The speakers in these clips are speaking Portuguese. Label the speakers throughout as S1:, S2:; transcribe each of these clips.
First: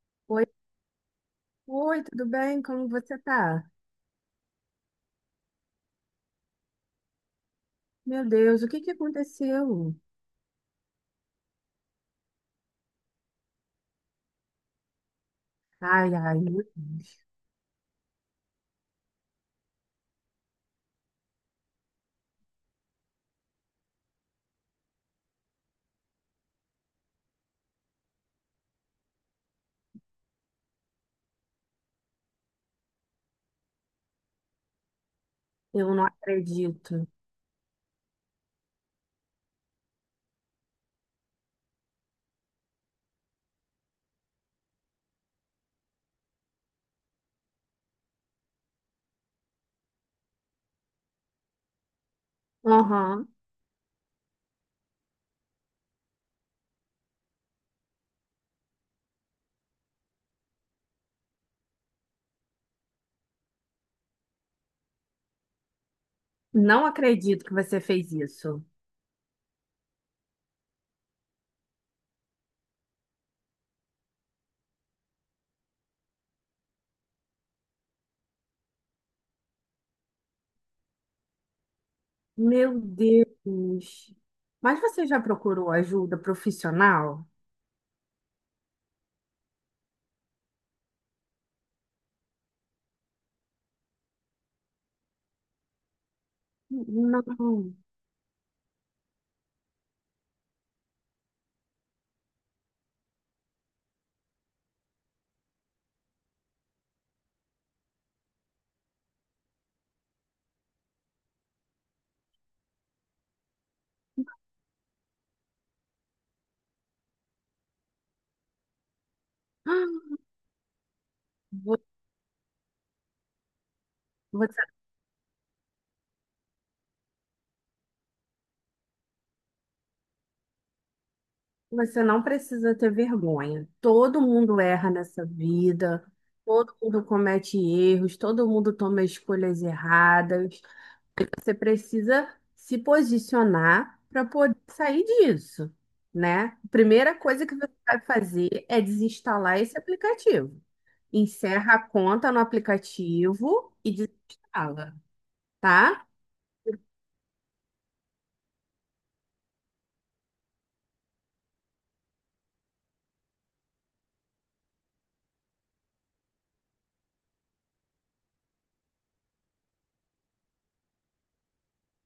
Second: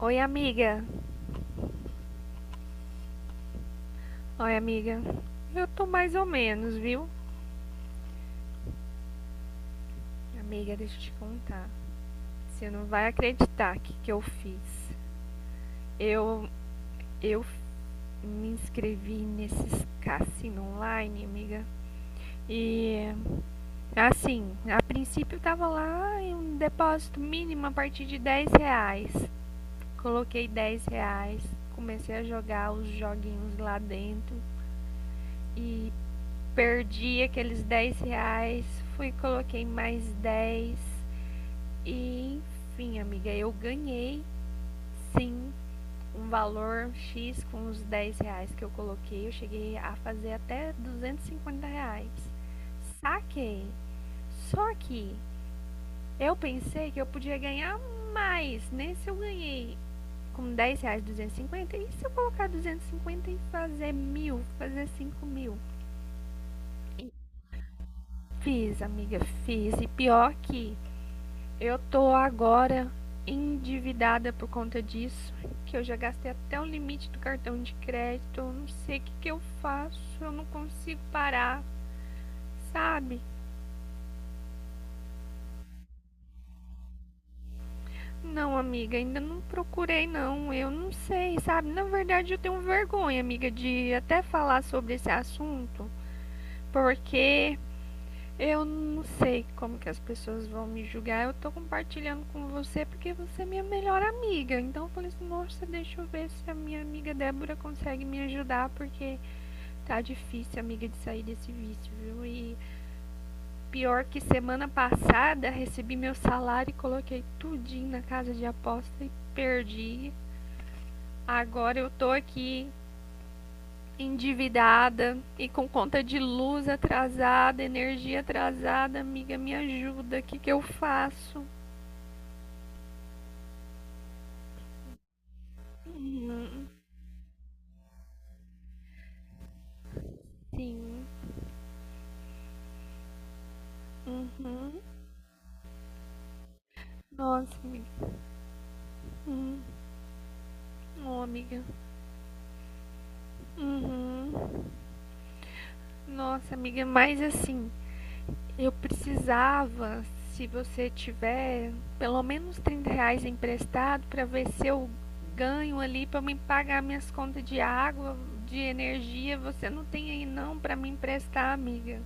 S1: Oi,
S2: Oi,
S1: amiga.
S2: oi, tudo bem? Como você tá?
S1: Oi, amiga. Eu tô mais ou menos, viu?
S2: Meu Deus, o que que aconteceu?
S1: Amiga, deixa eu te contar. Você não vai acreditar o que, que eu fiz.
S2: Ai, ai,
S1: Eu,
S2: meu Deus,
S1: eu me inscrevi nesses cassino online, amiga. E assim, a princípio tava lá em um depósito mínimo a partir de R$ 10. Coloquei R$ 10, comecei a jogar os joguinhos lá dentro e
S2: eu não acredito.
S1: perdi aqueles R$ 10. Fui, e coloquei mais dez. E enfim, amiga, eu ganhei sim um valor X com os R$ 10 que eu coloquei. Eu cheguei a fazer até R$ 250.
S2: Aham.
S1: Saquei. Só que eu pensei que eu podia ganhar mais. Nesse eu ganhei com R$ 10 250, e se eu colocar 250 e fazer mil, fazer 5.000?
S2: Não
S1: E
S2: acredito que você fez isso.
S1: fiz, amiga, fiz. E pior que eu tô agora endividada por conta disso, que eu já gastei até o limite do cartão de crédito. Eu não sei o que, que eu faço, eu não consigo parar,
S2: Meu
S1: sabe?
S2: Deus. Mas você já procurou ajuda profissional?
S1: Não, amiga, ainda não procurei, não. Eu não sei, sabe? Na verdade, eu tenho vergonha, amiga, de até falar sobre esse assunto, porque
S2: Não.
S1: eu não sei como que as pessoas vão me julgar. Eu tô compartilhando com você porque você é minha melhor amiga. Então eu falei assim, nossa, deixa eu ver se a minha amiga Débora consegue me ajudar, porque tá difícil, amiga, de sair desse vício, viu? E pior que semana passada recebi meu salário e coloquei tudinho na casa de aposta e perdi. Agora
S2: Vo-
S1: eu tô aqui
S2: Você,
S1: endividada e com conta de luz atrasada, energia atrasada, amiga, me ajuda, o que, que eu faço?
S2: você não precisa ter vergonha. Todo mundo erra nessa vida, todo mundo comete erros, todo mundo toma escolhas erradas.
S1: Sim.
S2: Você precisa se posicionar para poder
S1: Uhum.
S2: sair disso, né? A primeira coisa
S1: Nossa,
S2: que você
S1: amiga.
S2: vai fazer é desinstalar
S1: Hum.
S2: esse aplicativo.
S1: Oh, amiga.
S2: Encerra a conta no aplicativo e
S1: Uhum.
S2: desinstala, tá?
S1: Nossa, amiga, mas assim, eu precisava, se você tiver, pelo menos R$ 30 emprestado para ver se eu ganho ali para me pagar minhas contas de água, de energia. Você não tem aí não para me emprestar, amiga.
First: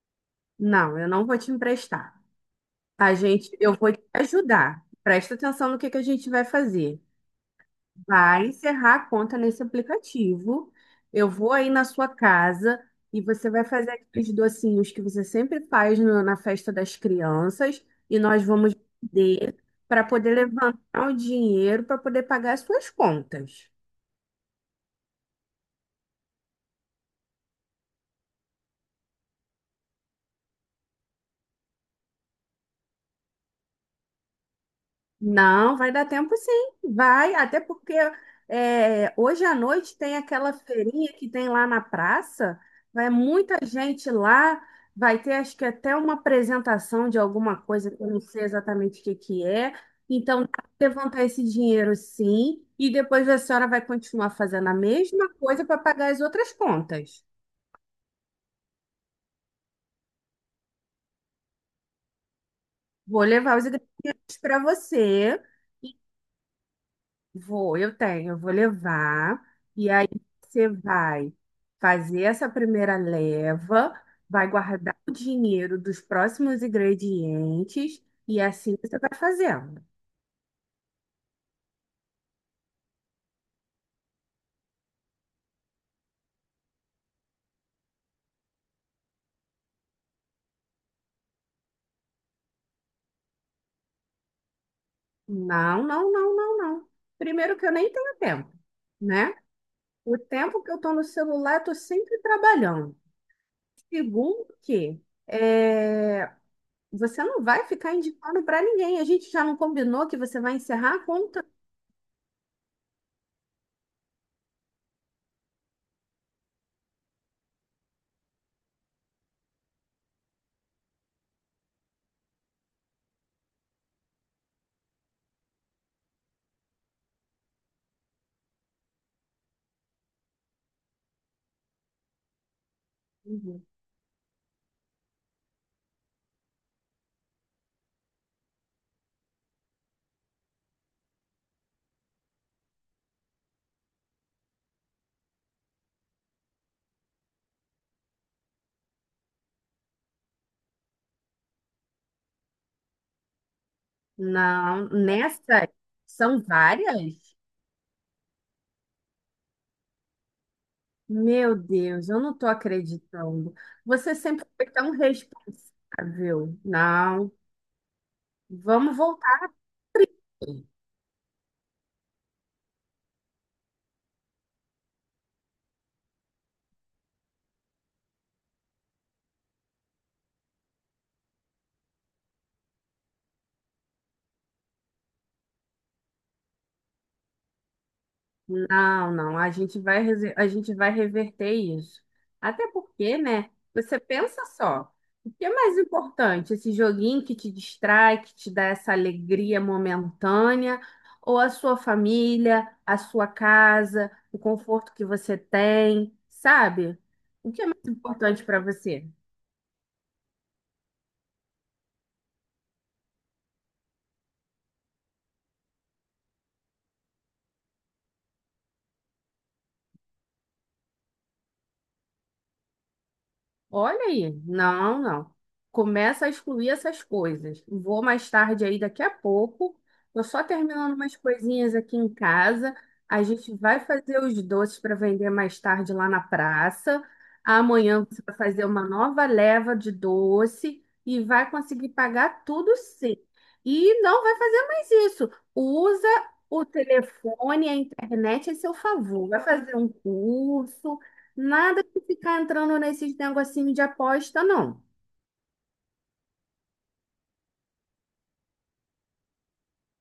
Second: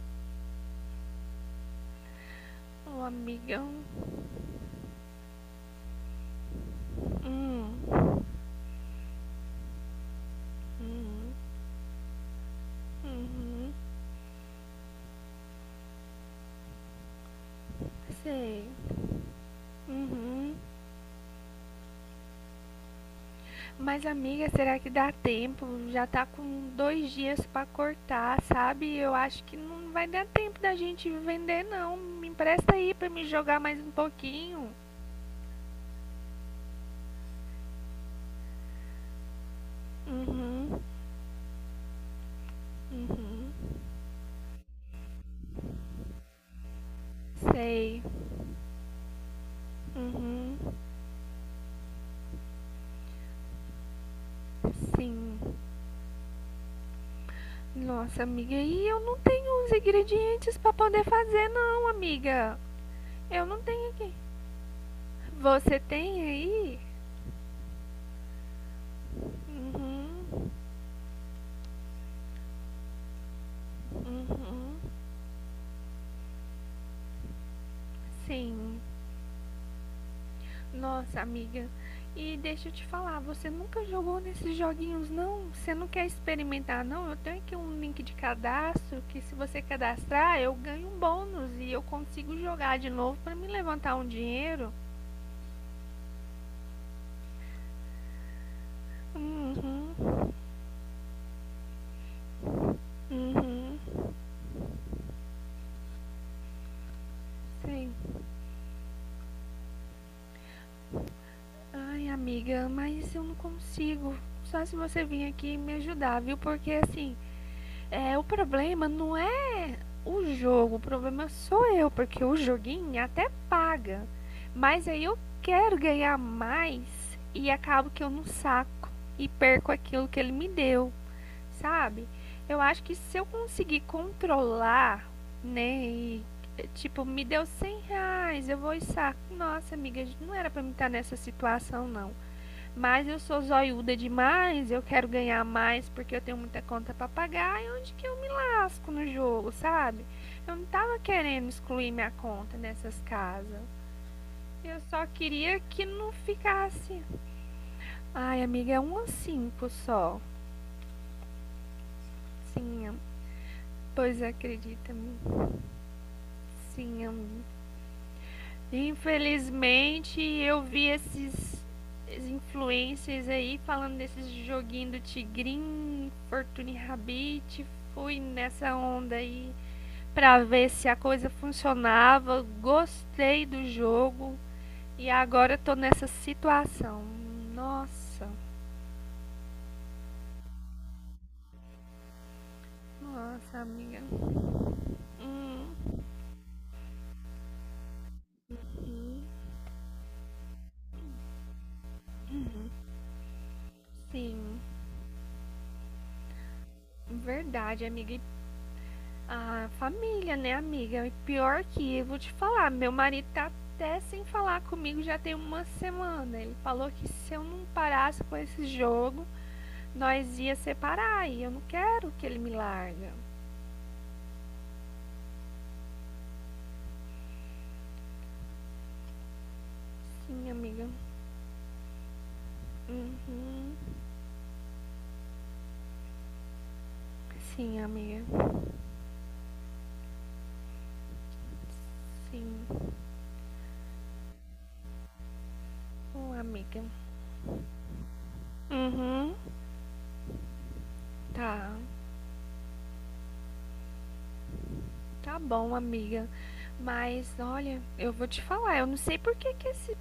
S2: Não, eu não vou te emprestar.
S1: Ô, oh,
S2: A gente,
S1: amigão.
S2: eu vou te ajudar. Presta atenção no que a gente vai fazer.
S1: Hum,
S2: Vai encerrar a conta nesse aplicativo.
S1: uhum,
S2: Eu vou aí na sua casa e você vai
S1: uhum,
S2: fazer aqueles docinhos que você sempre faz na festa das crianças e nós
S1: sei.
S2: vamos vender para poder
S1: Uhum.
S2: levantar o dinheiro para poder pagar as suas contas.
S1: Mas, amiga, será que dá tempo? Já tá com dois dias pra cortar, sabe? Eu acho que não vai dar tempo da gente vender, não. Me empresta aí pra me jogar mais um pouquinho.
S2: Não, vai dar tempo sim, vai, até porque hoje à noite tem aquela
S1: Uhum,
S2: feirinha que tem lá na praça, vai
S1: uhum,
S2: muita gente lá, vai ter acho que até uma apresentação de alguma coisa
S1: sei.
S2: que eu não sei exatamente o que que é, então dá
S1: Uhum,
S2: pra levantar esse dinheiro sim, e depois a senhora vai continuar fazendo a mesma
S1: sim.
S2: coisa para pagar as outras contas.
S1: Nossa, amiga, e eu não tenho os ingredientes pra poder fazer, não, amiga.
S2: Vou
S1: Eu
S2: levar
S1: não
S2: os
S1: tenho aqui.
S2: ingredientes para você.
S1: Você tem aí?
S2: Vou, eu tenho, eu vou levar. E aí
S1: Uhum.
S2: você vai fazer essa primeira leva, vai
S1: Uhum,
S2: guardar o dinheiro dos próximos ingredientes e assim
S1: sim.
S2: você vai fazendo.
S1: Nossa, amiga. E deixa eu te falar, você nunca jogou nesses joguinhos, não? Você não quer experimentar, não? Eu tenho aqui um link de cadastro que se você cadastrar, eu ganho um bônus e eu consigo jogar de novo pra me levantar um dinheiro.
S2: Não, não, não, não, não. Primeiro que eu nem tenho tempo, né?
S1: Uhum,
S2: O tempo que eu tô no celular, eu tô sempre trabalhando.
S1: uhum,
S2: Segundo que é, você não vai ficar
S1: sim.
S2: indicando para ninguém. A gente já não combinou que você vai encerrar a conta.
S1: Ai, amiga, mas eu não consigo. Só se você vir aqui me ajudar, viu? Porque assim, o problema não é o jogo, o problema sou eu, porque o joguinho é até paga. Mas aí eu quero ganhar mais e acabo que eu não saco e perco aquilo que ele me deu, sabe? Eu acho que se eu conseguir controlar, né, e tipo, me deu R$ 100, eu vou e saco. Nossa, amiga, não era pra mim estar nessa situação, não. Mas eu sou zoiuda demais, eu quero ganhar mais porque eu tenho muita conta para pagar e onde que eu me lasco no jogo, sabe? Eu não tava querendo excluir minha conta nessas casas. Eu
S2: Não,
S1: só queria
S2: nessa
S1: que não
S2: são
S1: ficasse.
S2: várias?
S1: Ai, amiga, é 1 a 5 só.
S2: Meu Deus, eu não tô
S1: Sim,
S2: acreditando. Você
S1: pois
S2: sempre foi tão
S1: acredita-me.
S2: responsável.
S1: Sim,
S2: Não,
S1: amiga.
S2: vamos voltar.
S1: Infelizmente, eu vi esses influencers aí falando desses joguinho do Tigrinho, Fortune Rabbit, fui nessa onda aí pra ver se a coisa funcionava. Gostei do jogo e agora eu tô nessa situação. Nossa,
S2: Não, não, a gente vai, a gente vai reverter isso. Até porque, né?
S1: nossa,
S2: Você
S1: amiga.
S2: pensa só, o que é mais
S1: Hum,
S2: importante? Esse joguinho que te distrai, que te dá essa
S1: hum,
S2: alegria momentânea, ou a sua família, a sua casa, o
S1: sim,
S2: conforto que você tem, sabe? O que é
S1: verdade,
S2: mais
S1: amiga. E
S2: importante para você?
S1: ah, família, né, amiga? E pior que, eu vou te falar, meu marido tá até sem falar comigo já tem uma semana. Ele falou que se eu não parasse com esse jogo, nós ia separar. E eu não quero que ele me larga.
S2: Olha aí, não, não. Começa a excluir essas coisas. Vou mais tarde aí, daqui a pouco. Tô só
S1: Sim, amiga.
S2: terminando umas coisinhas aqui em casa. A gente
S1: Uhum.
S2: vai fazer os doces para vender mais tarde lá na praça.
S1: Sim,
S2: Amanhã você vai
S1: amiga.
S2: fazer uma nova leva de doce e vai conseguir pagar tudo
S1: Sim.
S2: sim. E não vai fazer mais isso. Usa
S1: Ô,
S2: o
S1: amiga.
S2: telefone, a internet a seu favor.
S1: Uhum.
S2: Vai fazer um curso.
S1: Tá.
S2: Nada de ficar entrando nesses negocinhos de aposta, não.
S1: Tá bom, amiga. Mas olha, eu vou te falar, eu não sei por que que esse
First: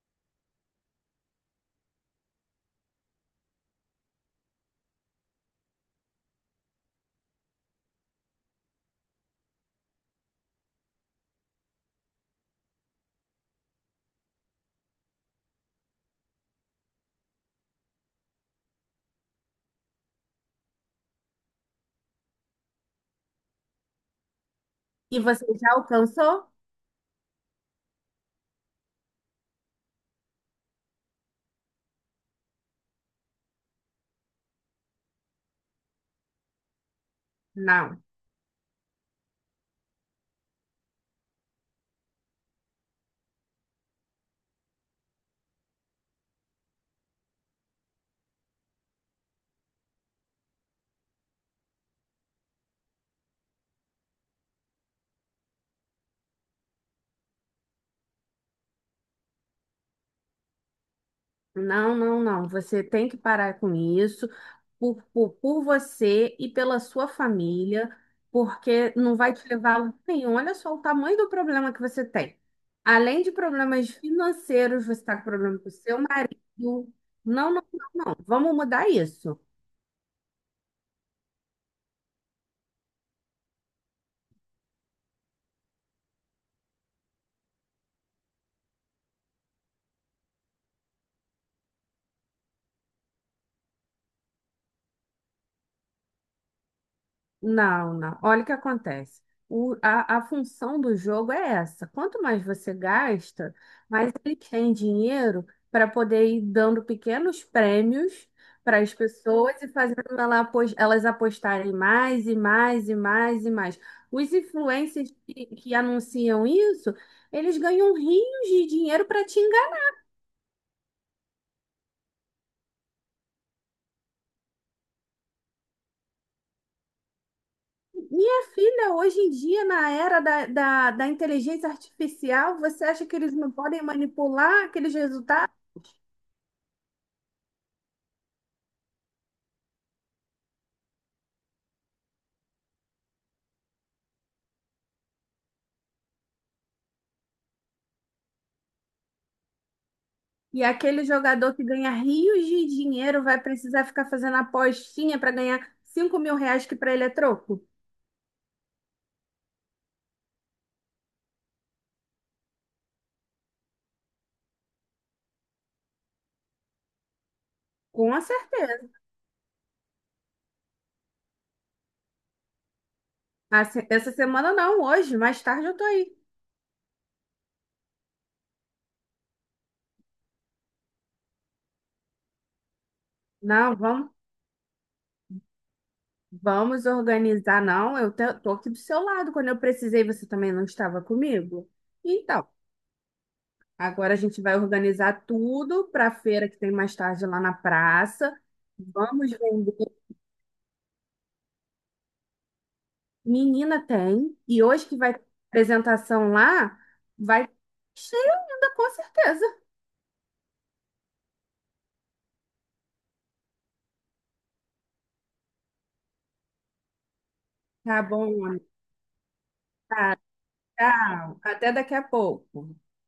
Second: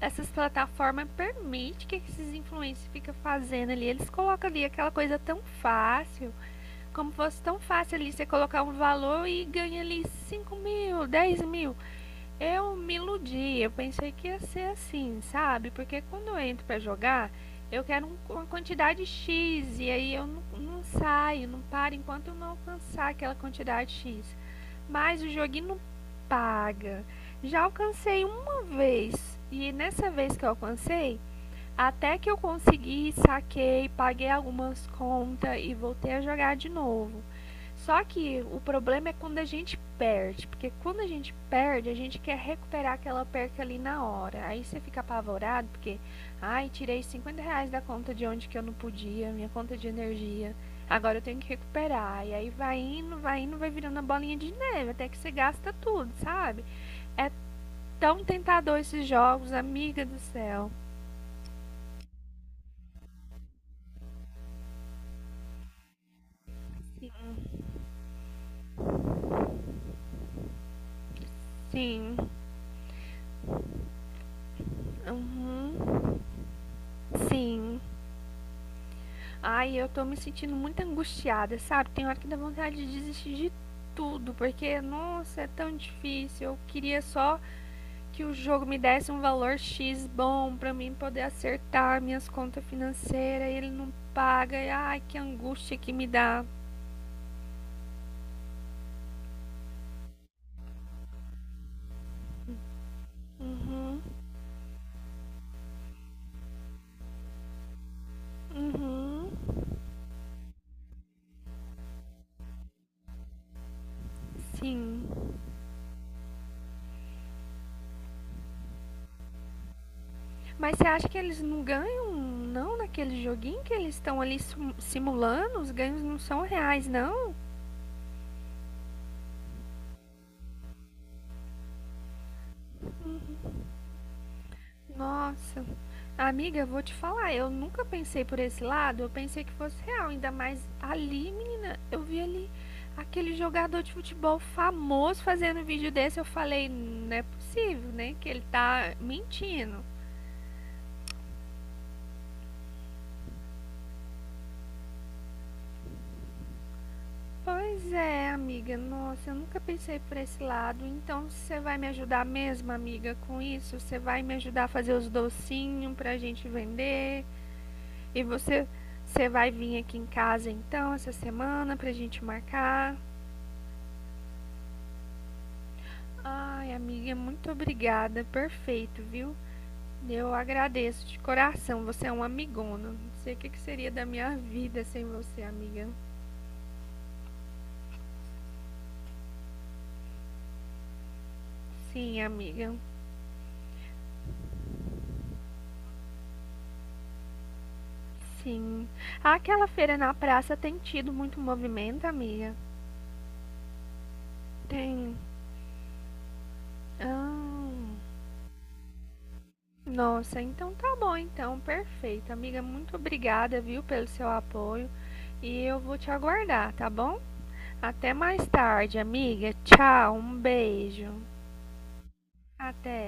S1: essas plataformas permitem que esses influencers fiquem fazendo ali. Eles colocam ali aquela coisa tão fácil, como fosse tão fácil ali você colocar um valor e ganha ali 5.000, 10.000. Eu me iludi, eu pensei que ia ser assim, sabe? Porque quando eu entro para jogar, eu quero uma quantidade X e aí eu não saio, não paro enquanto eu não alcançar aquela quantidade X.
S2: E
S1: Mas o
S2: você
S1: joguinho
S2: já
S1: não
S2: alcançou?
S1: paga. Já alcancei uma vez. E nessa vez que eu alcancei, até que eu consegui, saquei, paguei algumas contas e voltei a jogar de novo.
S2: Não.
S1: Só que o problema é quando a gente perde, porque quando a gente perde, a gente quer recuperar aquela perca ali na hora. Aí você fica apavorado, porque, ai, tirei R$ 50 da conta de onde que eu não podia, minha conta de energia, agora eu tenho que recuperar. E aí vai indo, vai indo, vai virando a bolinha de neve, até que você gasta tudo, sabe? É tão tentador esses jogos, amiga do céu.
S2: Não, não, não. Você tem que parar com isso por você e pela sua família, porque não vai te levar a lugar nenhum. Olha só o tamanho do problema que você
S1: Sim,
S2: tem. Além de problemas financeiros, você está com problema com o seu
S1: uhum,
S2: marido. Não, não, não,
S1: sim,
S2: não. Vamos mudar isso.
S1: ai, eu tô me sentindo muito angustiada, sabe? Tem hora que dá vontade de desistir de tudo, porque, nossa, é tão difícil. Eu queria só que o jogo me desse um valor X bom pra mim poder acertar minhas contas financeiras e ele não paga. E, ai, que angústia que me dá.
S2: Não, não. Olha o que acontece. A função do jogo é essa. Quanto mais você gasta,
S1: Uhum,
S2: mais ele tem dinheiro para poder ir dando pequenos prêmios para as
S1: uhum,
S2: pessoas e fazendo elas apostarem mais e mais e mais e mais. Os
S1: sim.
S2: influencers que anunciam isso, eles ganham rios de dinheiro para te enganar.
S1: Mas você acha que eles não ganham, não, naquele joguinho que eles estão ali simulando? Os ganhos não são reais, não?
S2: Minha filha, hoje em dia, na era da inteligência artificial, você acha que eles não podem manipular aqueles resultados?
S1: Nossa. Amiga, eu vou te falar, eu nunca pensei por esse lado, eu pensei que fosse real, ainda mais ali, menina, eu vi ali aquele jogador de futebol famoso fazendo vídeo desse, eu falei, não é possível, né, que ele tá mentindo.
S2: E aquele jogador que ganha rios de dinheiro vai precisar ficar fazendo apostinha para ganhar R$ 5.000 que para ele é troco?
S1: Pois é, amiga, nossa, eu nunca pensei por esse lado, então você vai me ajudar mesmo, amiga, com isso? Você vai me ajudar a fazer os docinhos pra gente vender?
S2: Com
S1: E você,
S2: certeza.
S1: você vai vir aqui em casa então essa semana pra gente marcar?
S2: Assim, essa semana não, hoje, mais tarde eu tô aí.
S1: Ai, amiga, muito obrigada. Perfeito, viu? Eu agradeço de coração. Você é um amigona. Não sei o que que
S2: Não,
S1: seria da
S2: vamos,
S1: minha vida sem você, amiga.
S2: vamos organizar, não. Tô aqui do seu lado. Quando eu precisei, você também não estava comigo.
S1: Sim,
S2: Então,
S1: amiga.
S2: agora a gente vai organizar tudo para a feira que tem mais tarde lá na praça.
S1: Sim.
S2: Vamos
S1: Aquela
S2: vender.
S1: feira na praça tem tido muito movimento, amiga?
S2: Menina tem. E hoje que vai
S1: Tem.
S2: ter apresentação lá, vai
S1: Ah,
S2: cheio ainda, com certeza.
S1: nossa, então tá bom, então. Perfeito. Amiga, muito obrigada, viu, pelo seu apoio. E eu vou te aguardar, tá bom?
S2: Tá
S1: Até mais
S2: bom, amiga.
S1: tarde, amiga. Tchau,
S2: Tá,
S1: um beijo.
S2: tchau. Até daqui a pouco.
S1: Até.